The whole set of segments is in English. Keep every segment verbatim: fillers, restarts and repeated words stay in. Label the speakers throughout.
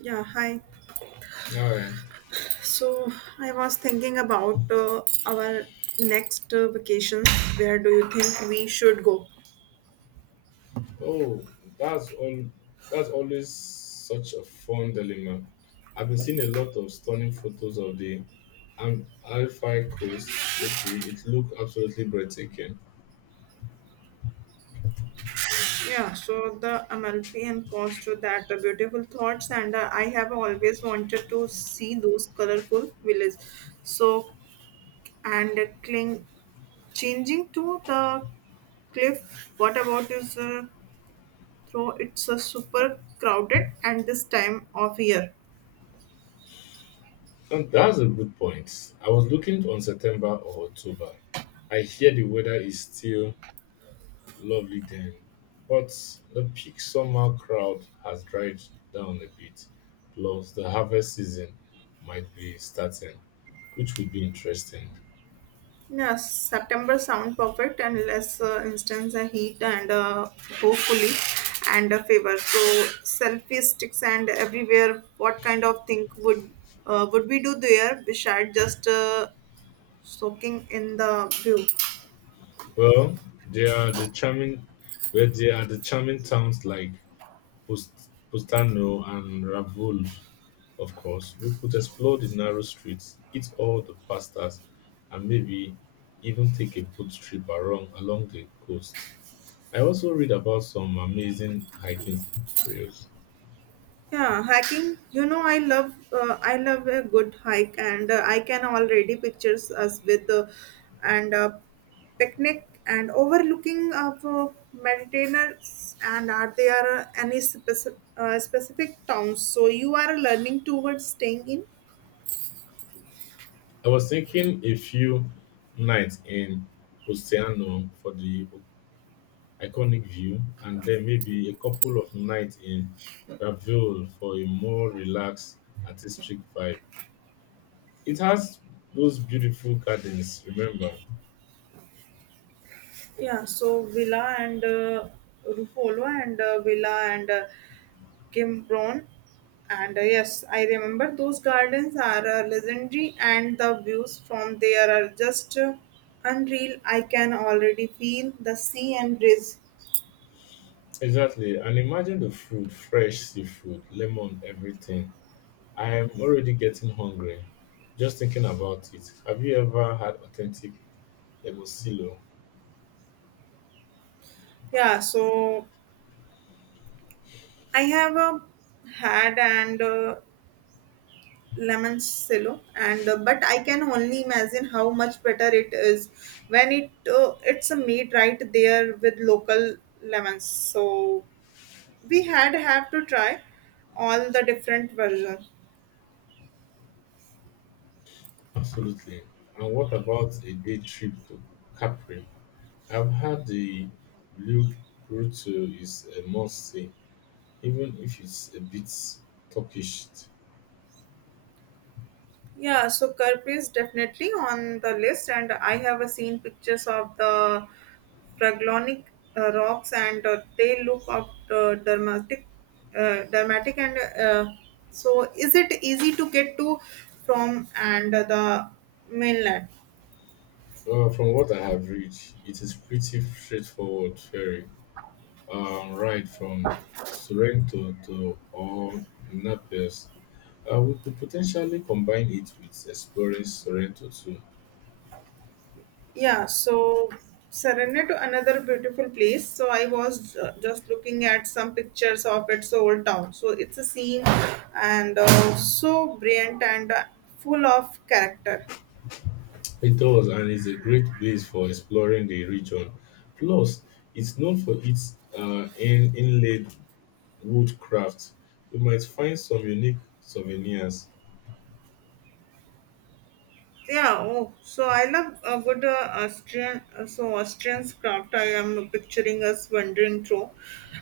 Speaker 1: Yeah, hi.
Speaker 2: All right.
Speaker 1: So I was thinking about uh, our next uh, vacation. Where do you think we should go?
Speaker 2: Oh, that's all. That's always such a fun dilemma. I've been seeing a lot of stunning photos of the Am- Alpine coast lately. It looked absolutely breathtaking.
Speaker 1: Yeah, so the Amalfi and Coast, that uh, beautiful thoughts, and uh, I have always wanted to see those colorful villas. So and uh, cling, changing to the cliff. What about is uh, though it's uh, super crowded and this time of year?
Speaker 2: And that's a good point. I was looking on September or October. I hear the weather is still lovely then, but the peak summer crowd has dried down a bit. Plus, the harvest season might be starting, which would be interesting.
Speaker 1: Yes, September sound perfect unless uh, instance a heat and uh, hopefully and a favor. So selfie sticks and everywhere. What kind of thing would uh, would we do there besides just uh, soaking in the view?
Speaker 2: Well, there are the charming, where there are the charming towns like Pust- Pustano and Ravul, of course. We could explore the narrow streets, eat all the pastas, and maybe even take a boat trip along along the coast. I also read about some amazing hiking trails.
Speaker 1: Yeah, hiking. You know, I love uh, I love a good hike, and uh, I can already pictures us with uh, and uh, picnic and overlooking of uh, Mediterranean. And are there uh, any specific uh, specific towns? So you are learning towards staying in.
Speaker 2: I was thinking a few nights in Pustiano for the iconic view, and then maybe a couple of nights in Raville for a more relaxed, artistic vibe. It has those beautiful gardens, remember?
Speaker 1: Yeah, so Villa and uh, Ruffolo and uh, Villa and uh, Kimbron. And uh, Yes, I remember those gardens are uh, legendary and the views from there are just uh, unreal. I can already feel the sea and breeze.
Speaker 2: Exactly. And imagine the food, fresh seafood, lemon, everything. I am already getting hungry just thinking about it. Have you ever had authentic Lemosilo?
Speaker 1: Yeah, so I have uh, had and uh, limoncello and uh, but I can only imagine how much better it is when it uh, it's made right there with local lemons so we had have to try all the different versions.
Speaker 2: Absolutely. And what about a day trip to Capri? I've had the Blue Grotto is a must see. Even if it's a bit Turkish,
Speaker 1: Yeah, so Karp is definitely on the list, and I have uh, seen pictures of the Fraglonic uh, rocks, and uh, they look up uh, dramatic, uh, dramatic, and uh, so is it easy to get to from and the mainland?
Speaker 2: uh, from what I have read, it is pretty straightforward ferry um, ride from Sorrento to or Naples. Uh, we could potentially combine it with exploring Sorrento too.
Speaker 1: Yeah, so surrender to another beautiful place. So I was uh, just looking at some pictures of its old town. So it's a scene and uh, so brilliant and uh, full of character.
Speaker 2: It does, and it's a great base for exploring the region. Plus, it's known for its uh, in- inlaid wood crafts. You might find some unique souvenirs.
Speaker 1: Yeah, oh, so I love a good uh, Austrian, uh, so Austrian craft. I am picturing us wandering through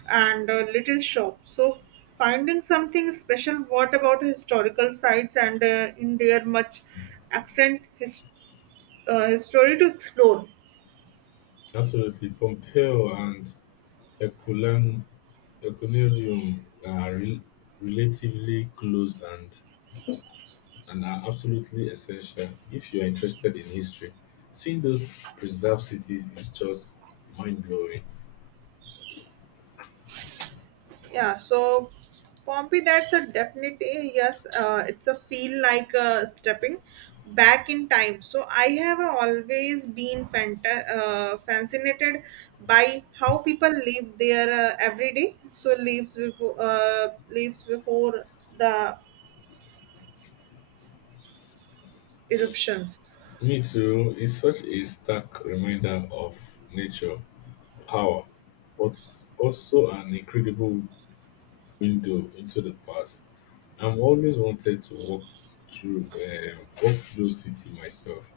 Speaker 1: and a little shop. So finding something special. What about historical sites and uh, in their much accent his uh, story to explore.
Speaker 2: Absolutely, Pompeo and Herculaneum, Herculaneum are rel relatively close and, and are absolutely essential if you are interested in history. Seeing those preserved cities is just mind blowing.
Speaker 1: Yeah, so Pompey, that's a definite eh, yes. Uh, it's a feel like uh, stepping back in time. So I have always been fanta- uh, fascinated by how people live their uh, everyday. So lives before uh, lives before the eruptions.
Speaker 2: Me too, it's such a stark reminder of nature, power, but also an incredible window into the past. I'm always wanted to walk through, uh, Walk through city myself.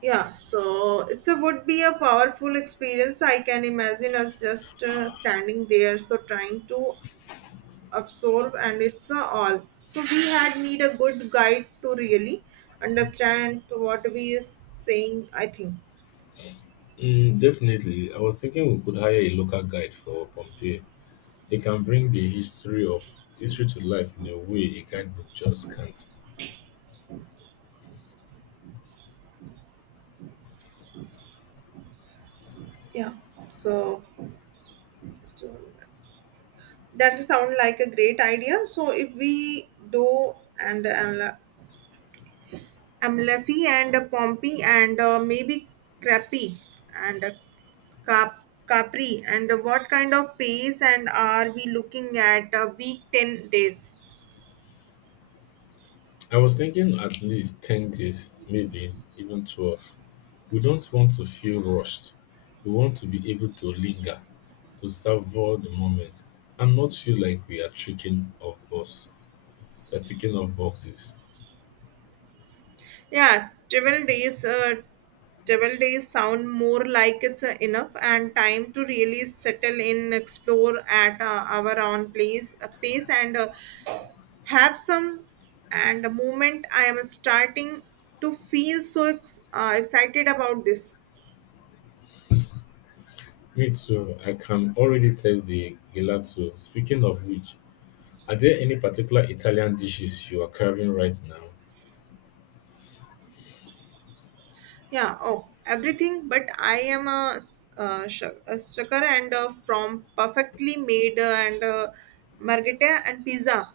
Speaker 1: Yeah, so it's a would be a powerful experience. I can imagine us just uh, standing there, so trying to absorb and it's a all so we had need a good guide to really understand what we is saying I think.
Speaker 2: Mm, definitely. I was thinking we could hire a local guide for Pompeii. They can bring the history of history to life in a way a guidebook just can't.
Speaker 1: Yeah. So just a minute. That sound like a great idea so if we do and uh, amlaphi and uh, pompey and uh, maybe crappy and uh, cap capri and uh, what kind of pace and are we looking at uh, week ten days.
Speaker 2: I was thinking at least ten days, maybe even twelve. We don't want to feel rushed. We want to be able to linger, to savor the moment, and not feel like we are tricking off box, uh, ticking off boxes.
Speaker 1: Yeah, travel days, uh, travel days sound more like it's uh, enough and time to really settle in, explore at uh, our own place, uh, pace, and uh, have some. And the moment I am starting to feel so ex- uh, excited about this,
Speaker 2: Me too. I can already taste the gelato. Speaking of which, are there any particular Italian dishes you are carving right now?
Speaker 1: yeah, oh, everything. But I am a, s- uh, sh- a sucker and uh, from perfectly made uh, and uh, margherita and pizza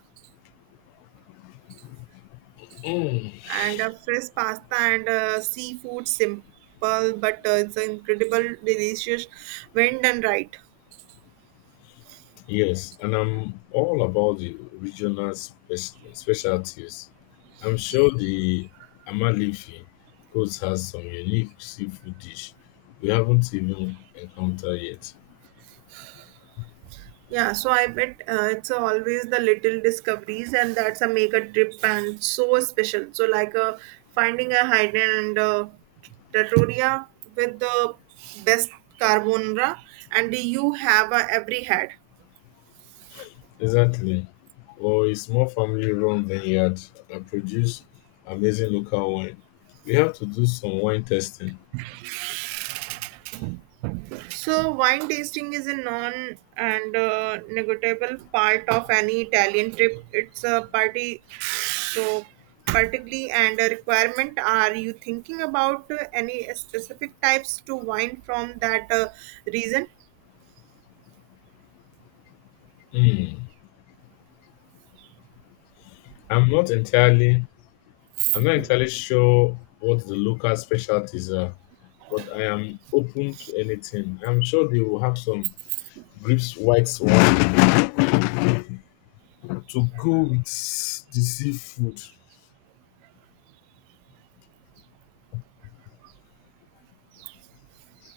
Speaker 2: Mm,
Speaker 1: and uh, fresh pasta and uh, seafood simple but uh, it's incredible delicious when done right.
Speaker 2: yes, and I'm all about the regional spec- specialties. I'm sure the Amalfi Coast has some unique seafood dish we haven't even encountered yet.
Speaker 1: Yeah so I bet uh, it's always the little discoveries and that's a make a trip and so special so like uh, finding a hidden uh, trattoria with the best carbonara and you have uh, every had.
Speaker 2: Exactly. Or a small family-run vineyard that produce amazing local wine. We have to do some wine testing.
Speaker 1: So, wine tasting is a non and uh, negotiable part of any Italian trip. It's a party, so particularly and a requirement. Are you thinking about uh, any specific types to wine from that uh, region?
Speaker 2: Hmm. I'm not entirely I'm not entirely sure what the local specialties are, but I am open to anything. I'm sure they will have some grips white one to go with the seafood.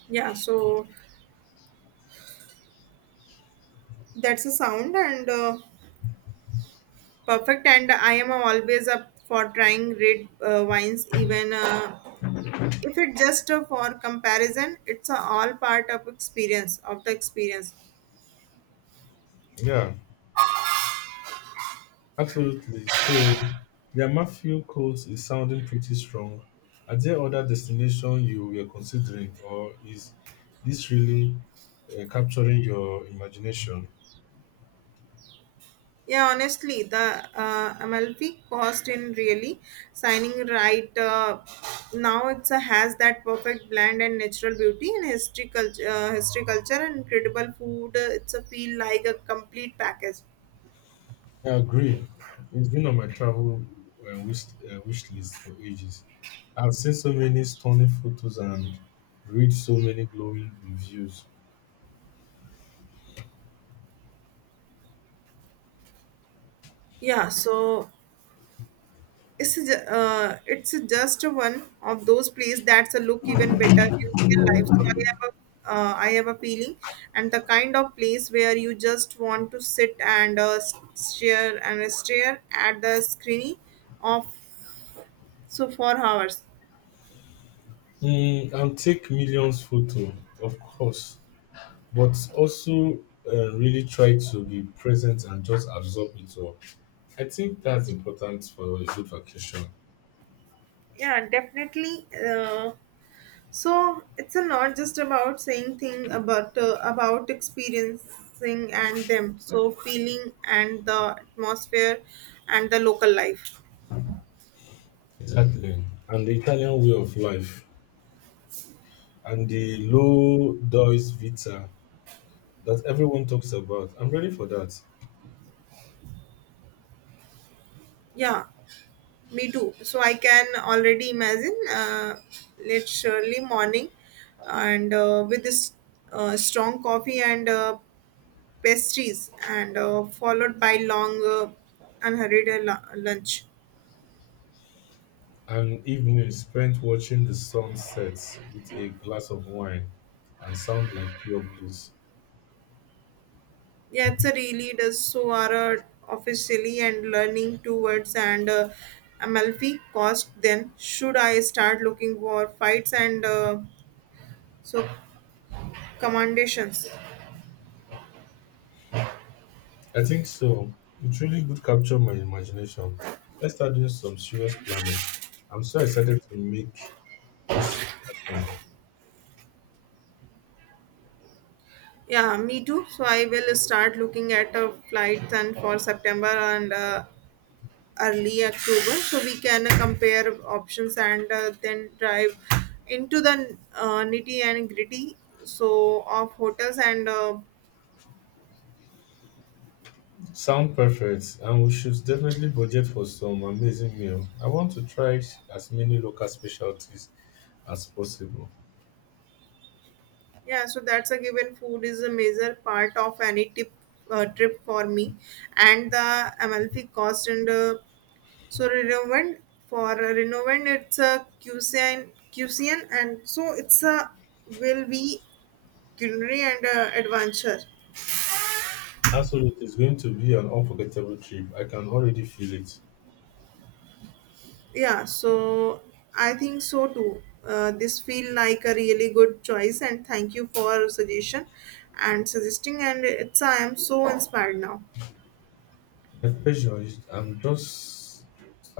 Speaker 1: Yeah, so that's a sound and uh, perfect. And I am always up for trying red uh, wines, even uh, if it just uh, for comparison. It's uh, all part of experience of the experience.
Speaker 2: Yeah, absolutely. So the Amafio coast is sounding pretty strong. Are there other destinations you were considering, or is this really uh, capturing your imagination?
Speaker 1: Yeah, honestly, the uh, Amalfi cost in really signing right uh, now. It's a, has that perfect blend and natural beauty and history culture, uh, history culture and incredible food. Uh, It's a feel like a complete package.
Speaker 2: I agree. It's been on my travel uh, wish, uh, wish list for ages. I've seen so many stunning photos and read so many glowing reviews.
Speaker 1: Yeah, so it's a, ju- uh, it's just one of those places that's a look even better in real life. So I have a uh, I have a feeling, and the kind of place where you just want to sit and uh, stare and stare at the screen of so for hours.
Speaker 2: Mm, and take millions photo, of course, but also uh, really try to be present and just absorb it all. I think that's important for a good vacation.
Speaker 1: Yeah, definitely. Uh, so it's a not just about saying thing about uh, about experiencing and them so feeling and the atmosphere and the local life.
Speaker 2: Exactly. And the Italian way of life and the low dois vita that everyone talks about. I'm ready for that.
Speaker 1: Yeah, me too. So I can already imagine uh, it's early morning and uh, with this uh, strong coffee and uh, pastries and uh, followed by long uh, unhurried uh, lu- lunch.
Speaker 2: An evening spent watching the sun set with a glass of wine and sound like pure bliss.
Speaker 1: Yeah, it's a really does so are uh, officially and learning towards and uh, Amalfi cost then should I start looking for fights and uh, so commendations.
Speaker 2: I think so. It really would capture my imagination. Let's start doing some serious planning. I'm so excited to make this happen.
Speaker 1: Yeah, me too. So I will start looking at uh, flights and for September and uh, early October, so we can uh, compare options and uh, then drive into the uh, nitty and gritty. So of hotels and uh,
Speaker 2: Sound perfect, and we should definitely budget for some amazing meal. I want to try as many local specialties as possible.
Speaker 1: yeah, so that's a given. Food is a major part of any tip uh, trip for me, and the Amalfi cost and uh, so renovant for uh, renovant it's a cuisine cuisine and so it's a will be culinary and uh, adventure.
Speaker 2: Absolutely, it's going to be an unforgettable trip. I can already feel it.
Speaker 1: Yeah so I think so too uh, this feel like a really good choice and thank you for suggestion and suggesting and it's I am so inspired now.
Speaker 2: My pleasure. is- I'm just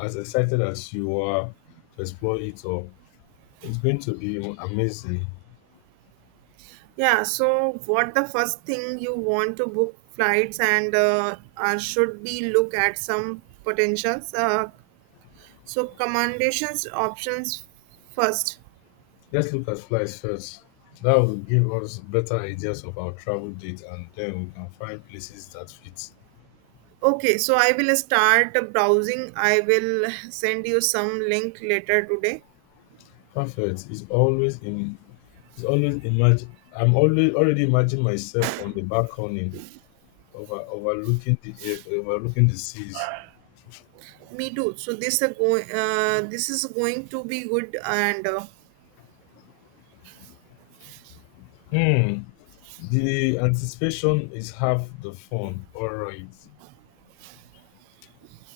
Speaker 2: as excited as you are to explore it all. It's going to be amazing.
Speaker 1: Yeah so what the first thing you want to book flights and uh, or should be look at some potentials uh, so commendations options first.
Speaker 2: Let's look at flights first. That will give us better ideas of our travel date, and then we can find places that fit.
Speaker 1: Okay so I will start browsing I will send you some link later today.
Speaker 2: Perfect. It's always in. It's always imagine. I'm always Already imagining myself on the balcony, over overlooking the air, overlooking the seas.
Speaker 1: Me too. So this a go. Uh, this is going to be good, and uh,
Speaker 2: Hmm. The anticipation is half the fun. All right.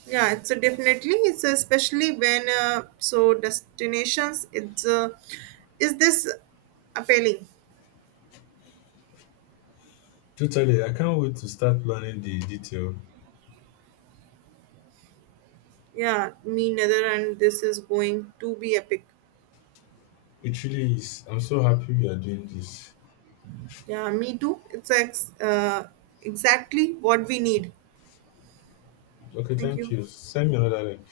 Speaker 1: yeah, it's a definitely. It's a especially when uh, so destinations. It's uh, is this appealing?
Speaker 2: Totally, I can't wait to start planning the detail.
Speaker 1: Yeah, me neither, and this is going to be epic.
Speaker 2: It really is. I'm so happy we are doing this.
Speaker 1: Yeah, me too. It's ex- uh, exactly what we need.
Speaker 2: Okay,
Speaker 1: Thank
Speaker 2: thank
Speaker 1: you.
Speaker 2: you. Send me another link.